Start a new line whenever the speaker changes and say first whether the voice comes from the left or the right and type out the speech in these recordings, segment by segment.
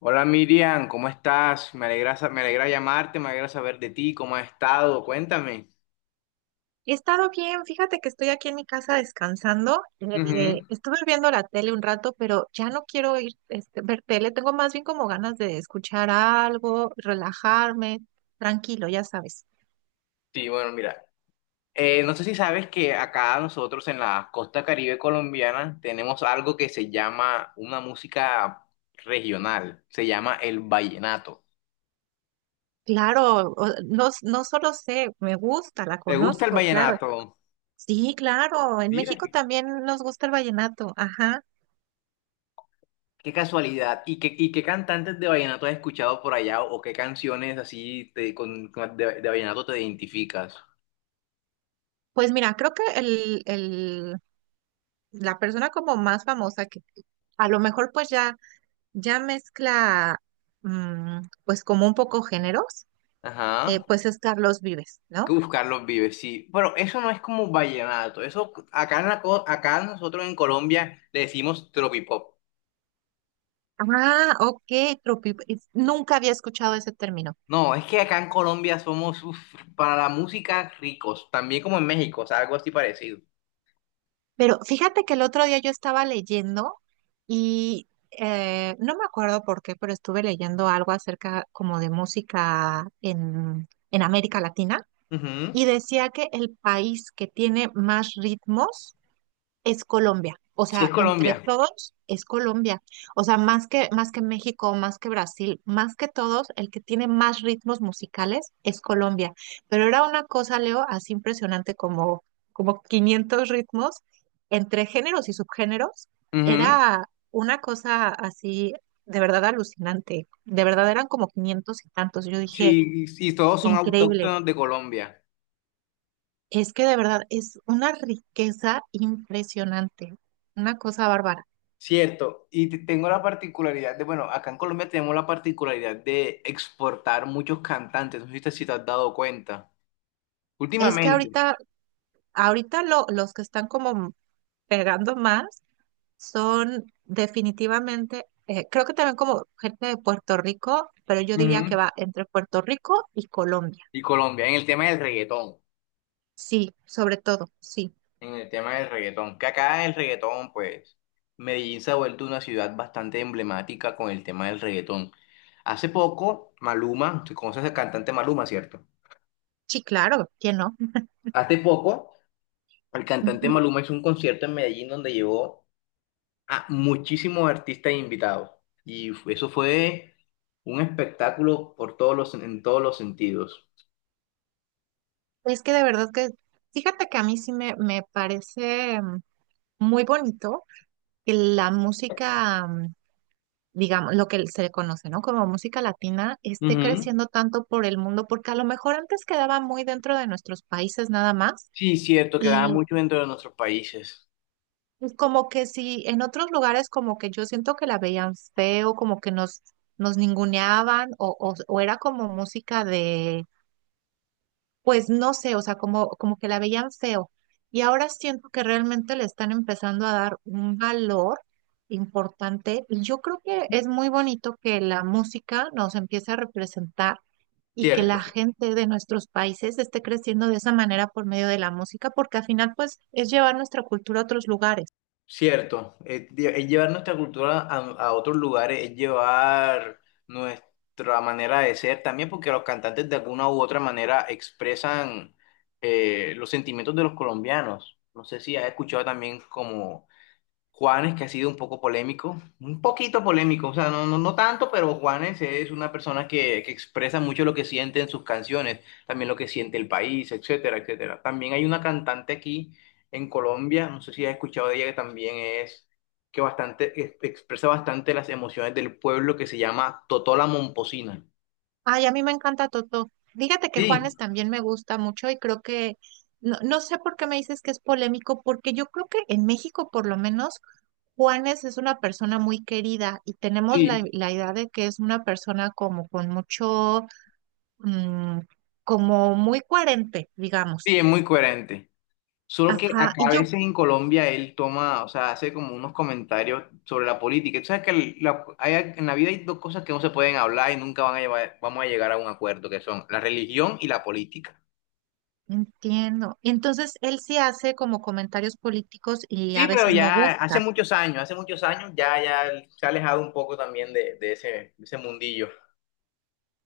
left: Hola Miriam, ¿cómo estás? Me alegra, me alegra llamarte, me alegra saber de ti, cómo has estado, cuéntame.
right: He estado bien, fíjate que estoy aquí en mi casa descansando.
left: Ujú.
right: Estuve viendo la tele un rato, pero ya no quiero ir ver tele. Tengo más bien como ganas de escuchar algo, relajarme, tranquilo, ya sabes.
left: Sí, bueno, mira, no sé si sabes que acá nosotros en la costa Caribe colombiana tenemos algo que se llama una música regional, se llama el vallenato.
right: Claro, no, no solo sé, me gusta, la
left: ¿Te gusta el
right: conozco, claro.
left: vallenato?
right: Sí, claro, en
left: Mira,
right: México
left: qué,
right: también nos gusta el vallenato, ajá.
left: qué casualidad. Y qué cantantes de vallenato has escuchado por allá o qué canciones así de vallenato te identificas?
right: Pues mira, creo que la persona como más famosa que a lo mejor pues ya mezcla, pues como un poco géneros,
left: Ajá.
right: pues es Carlos Vives, ¿no?
left: Uf, Carlos Vives, sí. Pero eso no es como vallenato. Eso acá, en acá nosotros en Colombia le decimos tropipop.
right: Ah, ok, nunca había escuchado ese término.
left: No, es que acá en Colombia somos uf, para la música ricos. También como en México, o sea, algo así parecido.
right: Pero fíjate que el otro día yo estaba leyendo y no me acuerdo por qué, pero estuve leyendo algo acerca como de música en América Latina
left: Ujú.
right: y decía que el país que tiene más ritmos es Colombia. O
left: Sí, es
right: sea, entre
left: Colombia.
right: todos es Colombia. O sea, más que México, más que Brasil, más que todos, el que tiene más ritmos musicales es Colombia. Pero era una cosa, Leo, así impresionante como, como 500 ritmos entre géneros y subgéneros.
left: Ujú.
right: Era una cosa así de verdad alucinante. De verdad eran como 500 y tantos. Yo dije,
left: Sí, sí, todos son
right: increíble.
left: autóctonos de Colombia.
right: Es que de verdad es una riqueza impresionante, una cosa bárbara.
left: Cierto. Y tengo la particularidad de, bueno, acá en Colombia tenemos la particularidad de exportar muchos cantantes. No sé si te, si te has dado cuenta.
right: Es que
left: Últimamente.
right: ahorita los que están como pegando más son definitivamente, creo que también como gente de Puerto Rico, pero yo diría que va entre Puerto Rico y Colombia.
left: Y Colombia, en el tema del reggaetón,
right: Sí, sobre todo, sí.
left: en el tema del reggaetón, que acá el reggaetón, pues, Medellín se ha vuelto una ciudad bastante emblemática con el tema del reggaetón. Hace poco, Maluma, tú conoces al cantante Maluma, ¿cierto?
right: Sí, claro, ¿quién no?
left: Hace poco, el cantante
right: Ujú.
left: Maluma hizo un concierto en Medellín donde llevó a muchísimos artistas e invitados. Y eso fue un espectáculo por todos los, en todos los sentidos.
right: Es que de verdad que, fíjate que a mí sí me parece muy bonito que la música digamos, lo que se le conoce, ¿no? Como música latina, esté
left: Ujú.
right: creciendo tanto por el mundo, porque a lo mejor antes quedaba muy dentro de nuestros países nada más,
left: Sí, cierto, que gana
right: y
left: mucho dentro de nuestros países.
right: pues como que si en otros lugares como que yo siento que la veían feo, como que nos ninguneaban, o era como música de pues no sé, o sea, como, como que la veían feo. Y ahora siento que realmente le están empezando a dar un valor importante y yo creo que es muy bonito que la música nos empiece a representar y que la
left: Cierto.
right: gente de nuestros países esté creciendo de esa manera por medio de la música, porque al final pues es llevar nuestra cultura a otros lugares.
left: Cierto, es, es llevar nuestra cultura a otros lugares, es llevar nuestra manera de ser también, porque los cantantes de alguna u otra manera expresan los sentimientos de los colombianos. No sé si has escuchado también como Juanes, que ha sido un poco polémico, un poquito polémico, o sea, no, no, no tanto, pero Juanes es una persona que expresa mucho lo que siente en sus canciones, también lo que siente el país, etcétera, etcétera. También hay una cantante aquí en Colombia, no sé si has escuchado de ella, que también es, que bastante, que expresa bastante las emociones del pueblo, que se llama Totó la Momposina.
right: Ay, a mí me encanta Toto. Dígate que
left: Sí,
right: Juanes también me gusta mucho y creo que, no, no sé por qué me dices que es polémico, porque yo creo que en México por lo menos Juanes es una persona muy querida y tenemos
left: sí,
right: la idea de que es una persona como con mucho, mm, como muy coherente, digamos.
left: sí, es muy coherente. Solo que
right: Ajá,
left: acá
right: y
left: a
right: yo
left: veces en Colombia él toma, o sea, hace como unos comentarios sobre la política. Tú sabes que en la vida hay dos cosas que no se pueden hablar y nunca vamos a llegar a un acuerdo, que son la religión y la política.
right: entiendo. Entonces, él sí hace como comentarios políticos y
left: Sí,
right: a
left: pero
right: veces no
left: ya
right: gusta.
left: hace muchos años ya, ya él se ha alejado un poco también de ese mundillo.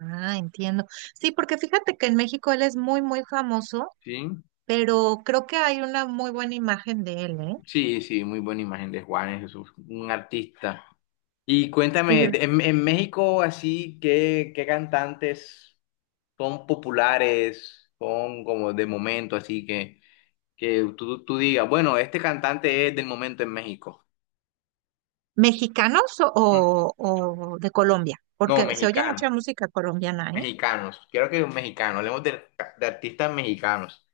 right: Ah, entiendo. Sí, porque fíjate que en México él es muy famoso,
left: Sí,
right: pero creo que hay una muy buena imagen de él, ¿eh?
left: sí, sí, muy buena imagen de Juanes, es un artista. Y cuéntame,
right: Sí.
left: en México así, ¿qué, qué cantantes son populares, son como de momento, así que tú digas, bueno, este cantante es del momento en México?
right: ¿Mexicanos
left: Mm.
right: o de Colombia?
left: No,
right: Porque se oye
left: mexicano,
right: mucha música colombiana, ¿eh?
left: mexicanos, quiero que mexicano hablemos de artistas mexicanos.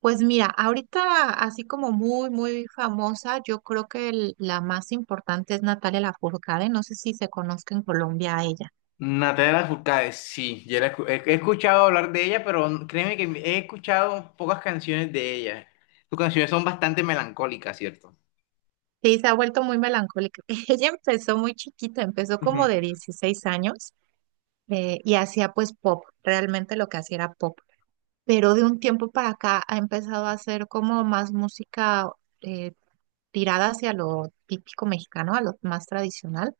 right: Pues mira, ahorita así como muy famosa, yo creo que la más importante es Natalia Lafourcade, no sé si se conozca en Colombia a ella.
left: Natalia Furcade, sí, he, he escuchado hablar de ella, pero créeme que he escuchado pocas canciones de ella. Sus canciones son bastante melancólicas, ¿cierto?
right: Sí, se ha vuelto muy melancólica. Ella empezó muy chiquita, empezó
left: Ujú.
right: como de 16 años y hacía pues pop, realmente lo que hacía era pop. Pero de un tiempo para acá ha empezado a hacer como más música eh, tirada hacia lo típico mexicano, a lo más tradicional.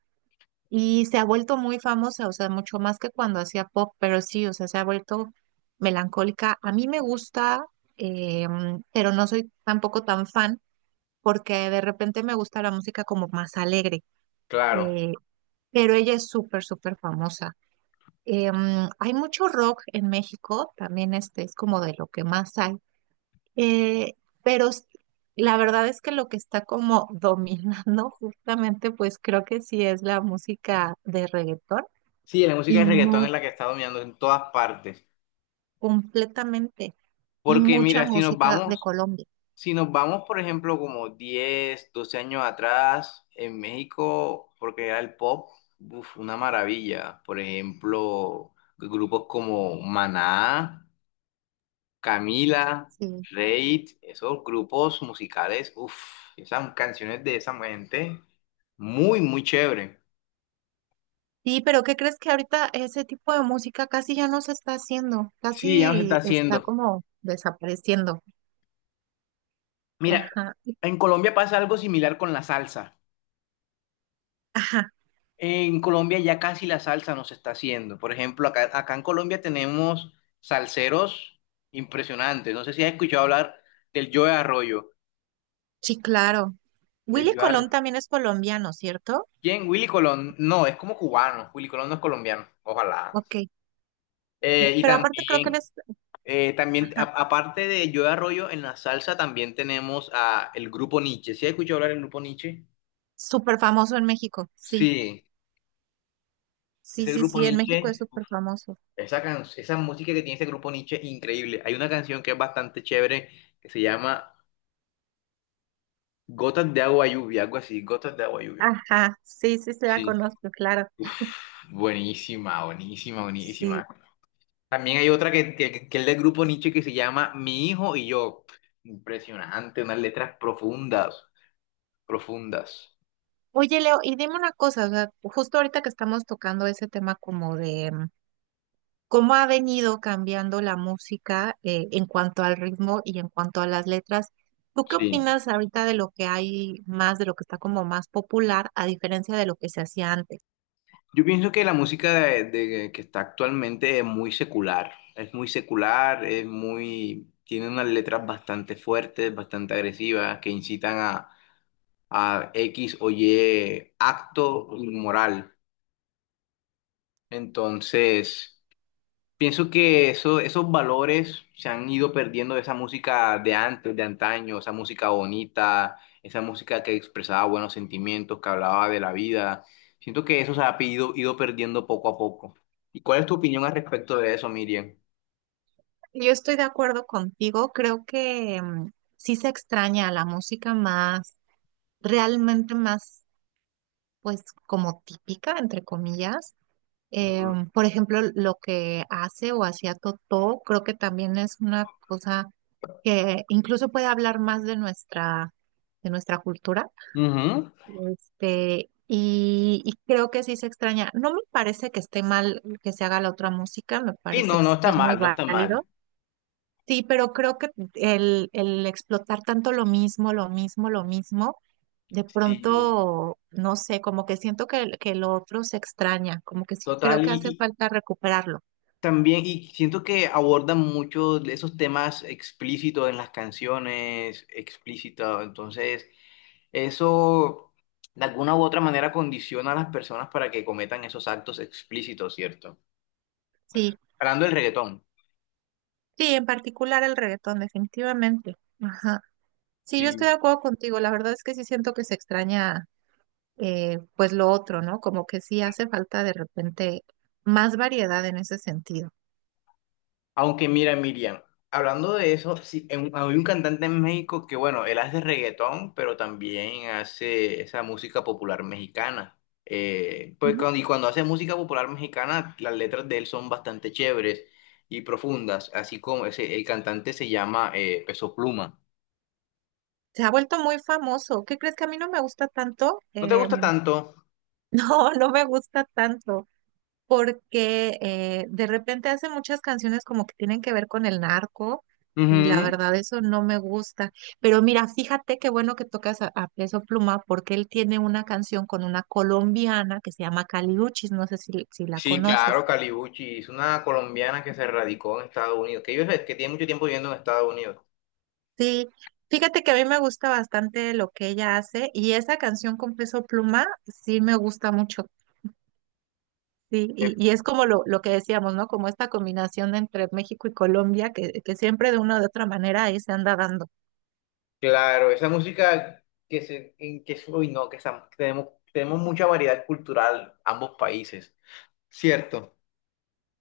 right: Y se ha vuelto muy famosa, o sea, mucho más que cuando hacía pop, pero sí, o sea, se ha vuelto melancólica. A mí me gusta, pero no soy tampoco tan fan, porque de repente me gusta la música como más alegre.
left: Claro.
right: eh, pero ella es súper famosa. Hay mucho rock en México, también este es como de lo que más hay. eh, pero s- la verdad es que lo que está como dominando justamente, pues creo que sí es la música de reggaetón
left: Sí, la música
right: y
left: de reggaetón
right: muy
left: es la que está dominando en todas partes.
right: completamente, y
left: Porque
right: mucha
left: mira, si nos
right: música de
left: vamos,
right: Colombia,
left: si nos vamos, por ejemplo, como 10 12 años atrás, en México, porque era el pop, uf, una maravilla. Por ejemplo, grupos como Maná, Camila,
right: sí.
left: Reid, esos grupos musicales, uff, esas canciones de esa gente, muy, muy chévere.
right: Sí, pero ¿qué crees que ahorita ese tipo de música casi ya no se está haciendo?
left: Sí, ya no se está
right: Casi está
left: haciendo.
right: como desapareciendo.
left: Mira,
right: Ajá, y-
left: en Colombia pasa algo similar con la salsa.
right: ajá,
left: En Colombia ya casi la salsa nos está haciendo. Por ejemplo, acá, acá en Colombia tenemos salseros impresionantes. No sé si has escuchado hablar del Joe Arroyo.
right: sí, claro.
left: El
right: Willy
left: Joe
right: Colón
left: Arroyo.
right: también es colombiano, ¿cierto?
left: ¿Quién? Willy Colón. No, es como cubano. Willy Colón no es colombiano. Ojalá.
right: Ok, sí.
left: Y
right: Pero aparte creo que él
left: también,
right: es,
left: también
right: ajá,
left: aparte de Joe Arroyo, en la salsa también tenemos a el grupo Nietzsche. ¿Sí has escuchado hablar del grupo Nietzsche?
right: súper famoso en México, sí.
left: Sí,
right: Sí,
left: ese
right: sí,
left: grupo
right: sí, en México es
left: Nietzsche.
right: súper famoso.
left: Esa, esa música que tiene ese grupo Nietzsche, increíble. Hay una canción que es bastante chévere que se llama Gotas de agua lluvia, algo así, Gotas de agua lluvia.
right: Ajá, sí, sí, se la
left: Sí,
right: conozco, claro.
left: uf, buenísima, buenísima,
right: Sí.
left: buenísima. También hay otra que es del grupo Nietzsche que se llama Mi hijo y yo. Impresionante, unas letras profundas, profundas.
right: Oye, Leo, y dime una cosa, o sea, justo ahorita que estamos tocando ese tema como de cómo ha venido cambiando la música en cuanto al ritmo y en cuanto a las letras, ¿tú qué
left: Sí.
right: opinas ahorita de lo que hay más, de lo que está como más popular, a diferencia de lo que se hacía antes?
left: Yo pienso que la música de, que está actualmente es muy secular, es muy secular, es muy, tiene unas letras bastante fuertes, bastante agresivas, que incitan a X o Y acto inmoral. Entonces, pienso que eso, esos valores se han ido perdiendo de esa música de antes, de antaño, esa música bonita, esa música que expresaba buenos sentimientos, que hablaba de la vida. Siento que eso se ha ido, ido perdiendo poco a poco. ¿Y cuál es tu opinión al respecto de eso, Miriam?
right: Yo estoy de acuerdo contigo, creo que sí se extraña a la música más, realmente más, pues como típica, entre comillas. Eh,
left: Ujú.
right: por ejemplo, lo que hace o hacía Totó, creo que también es una cosa que incluso puede hablar más de nuestra cultura.
left: Ujú.
right: Este, y creo que sí se extraña. No me parece que esté mal que se haga la otra música, me
left: Sí,
right: parece
left: no, no
right: que
left: está
right: es muy
left: mal, no está
right: válido.
left: mal.
right: Sí, pero creo que el explotar tanto lo mismo, lo mismo, lo mismo, de
left: Sí,
right: pronto, no sé, como que siento que, que lo otro se extraña, como que sí creo
left: total.
right: que hace
left: Y
right: falta recuperarlo.
left: también, y siento que abordan mucho de esos temas explícitos en las canciones, explícitos. Entonces, eso de alguna u otra manera condiciona a las personas para que cometan esos actos explícitos, ¿cierto?
right: Sí,
left: Hablando del reggaetón,
right: sí, en particular el reggaetón, definitivamente. Ajá. Sí, yo estoy de
left: sí.
right: acuerdo contigo, la verdad es que sí siento que se extraña, pues lo otro, ¿no? Como que sí hace falta de repente más variedad en ese sentido.
left: Aunque mira, Miriam, hablando de eso, sí, hay un cantante en México que, bueno, él hace reggaetón, pero también hace esa música popular mexicana. Pues
right: Ujú.
left: cuando, y cuando hace música popular mexicana, las letras de él son bastante chéveres y profundas, así como ese, el cantante se llama Peso Pluma.
right: Se ha vuelto muy famoso. ¿Qué crees que a mí no me gusta tanto?
left: ¿No te gusta tanto?
right: No, no me gusta tanto, porque de repente hace muchas canciones como que tienen que ver con el narco y la
left: Ujú.
right: verdad eso no me gusta. Pero mira, fíjate qué bueno que tocas a Peso Pluma porque él tiene una canción con una colombiana que se llama Caliuchis, no sé si la
left: Sí, claro,
right: conoces.
left: Calibuchi, es una colombiana que se radicó en Estados Unidos, que, que tiene mucho tiempo viviendo en Estados Unidos.
right: Sí, fíjate que a mí me gusta bastante lo que ella hace y esa canción con Peso Pluma sí me gusta mucho. Sí,
left: Eh,
right: y es como lo que decíamos, ¿no? Como esta combinación entre México y Colombia que siempre de una u otra manera ahí se anda dando.
left: Claro, esa música que se, en que, uy, no, tenemos, tenemos mucha variedad cultural, ambos países. Cierto.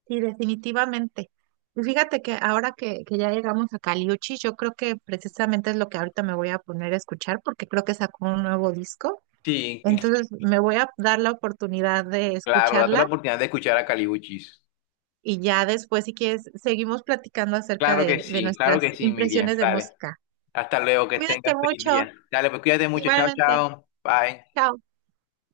right: Sí, definitivamente. Y fíjate que ahora que ya llegamos a Caliuchi, yo creo que precisamente es lo que ahorita me voy a poner a escuchar porque creo que sacó un nuevo disco.
left: Sí,
right: Entonces me voy a dar la oportunidad de
left: claro, date la
right: escucharla
left: oportunidad de escuchar a Calibuchis.
right: y ya después, si quieres, seguimos platicando acerca de
left: Claro que
right: nuestras
left: sí, Miriam.
right: impresiones de
left: Dale.
right: música.
left: Hasta luego, que
right: Cuídate
left: tengas feliz
right: mucho,
left: día. Dale, pues cuídate mucho. Chao,
right: igualmente.
left: chao. Bye.
right: Chao.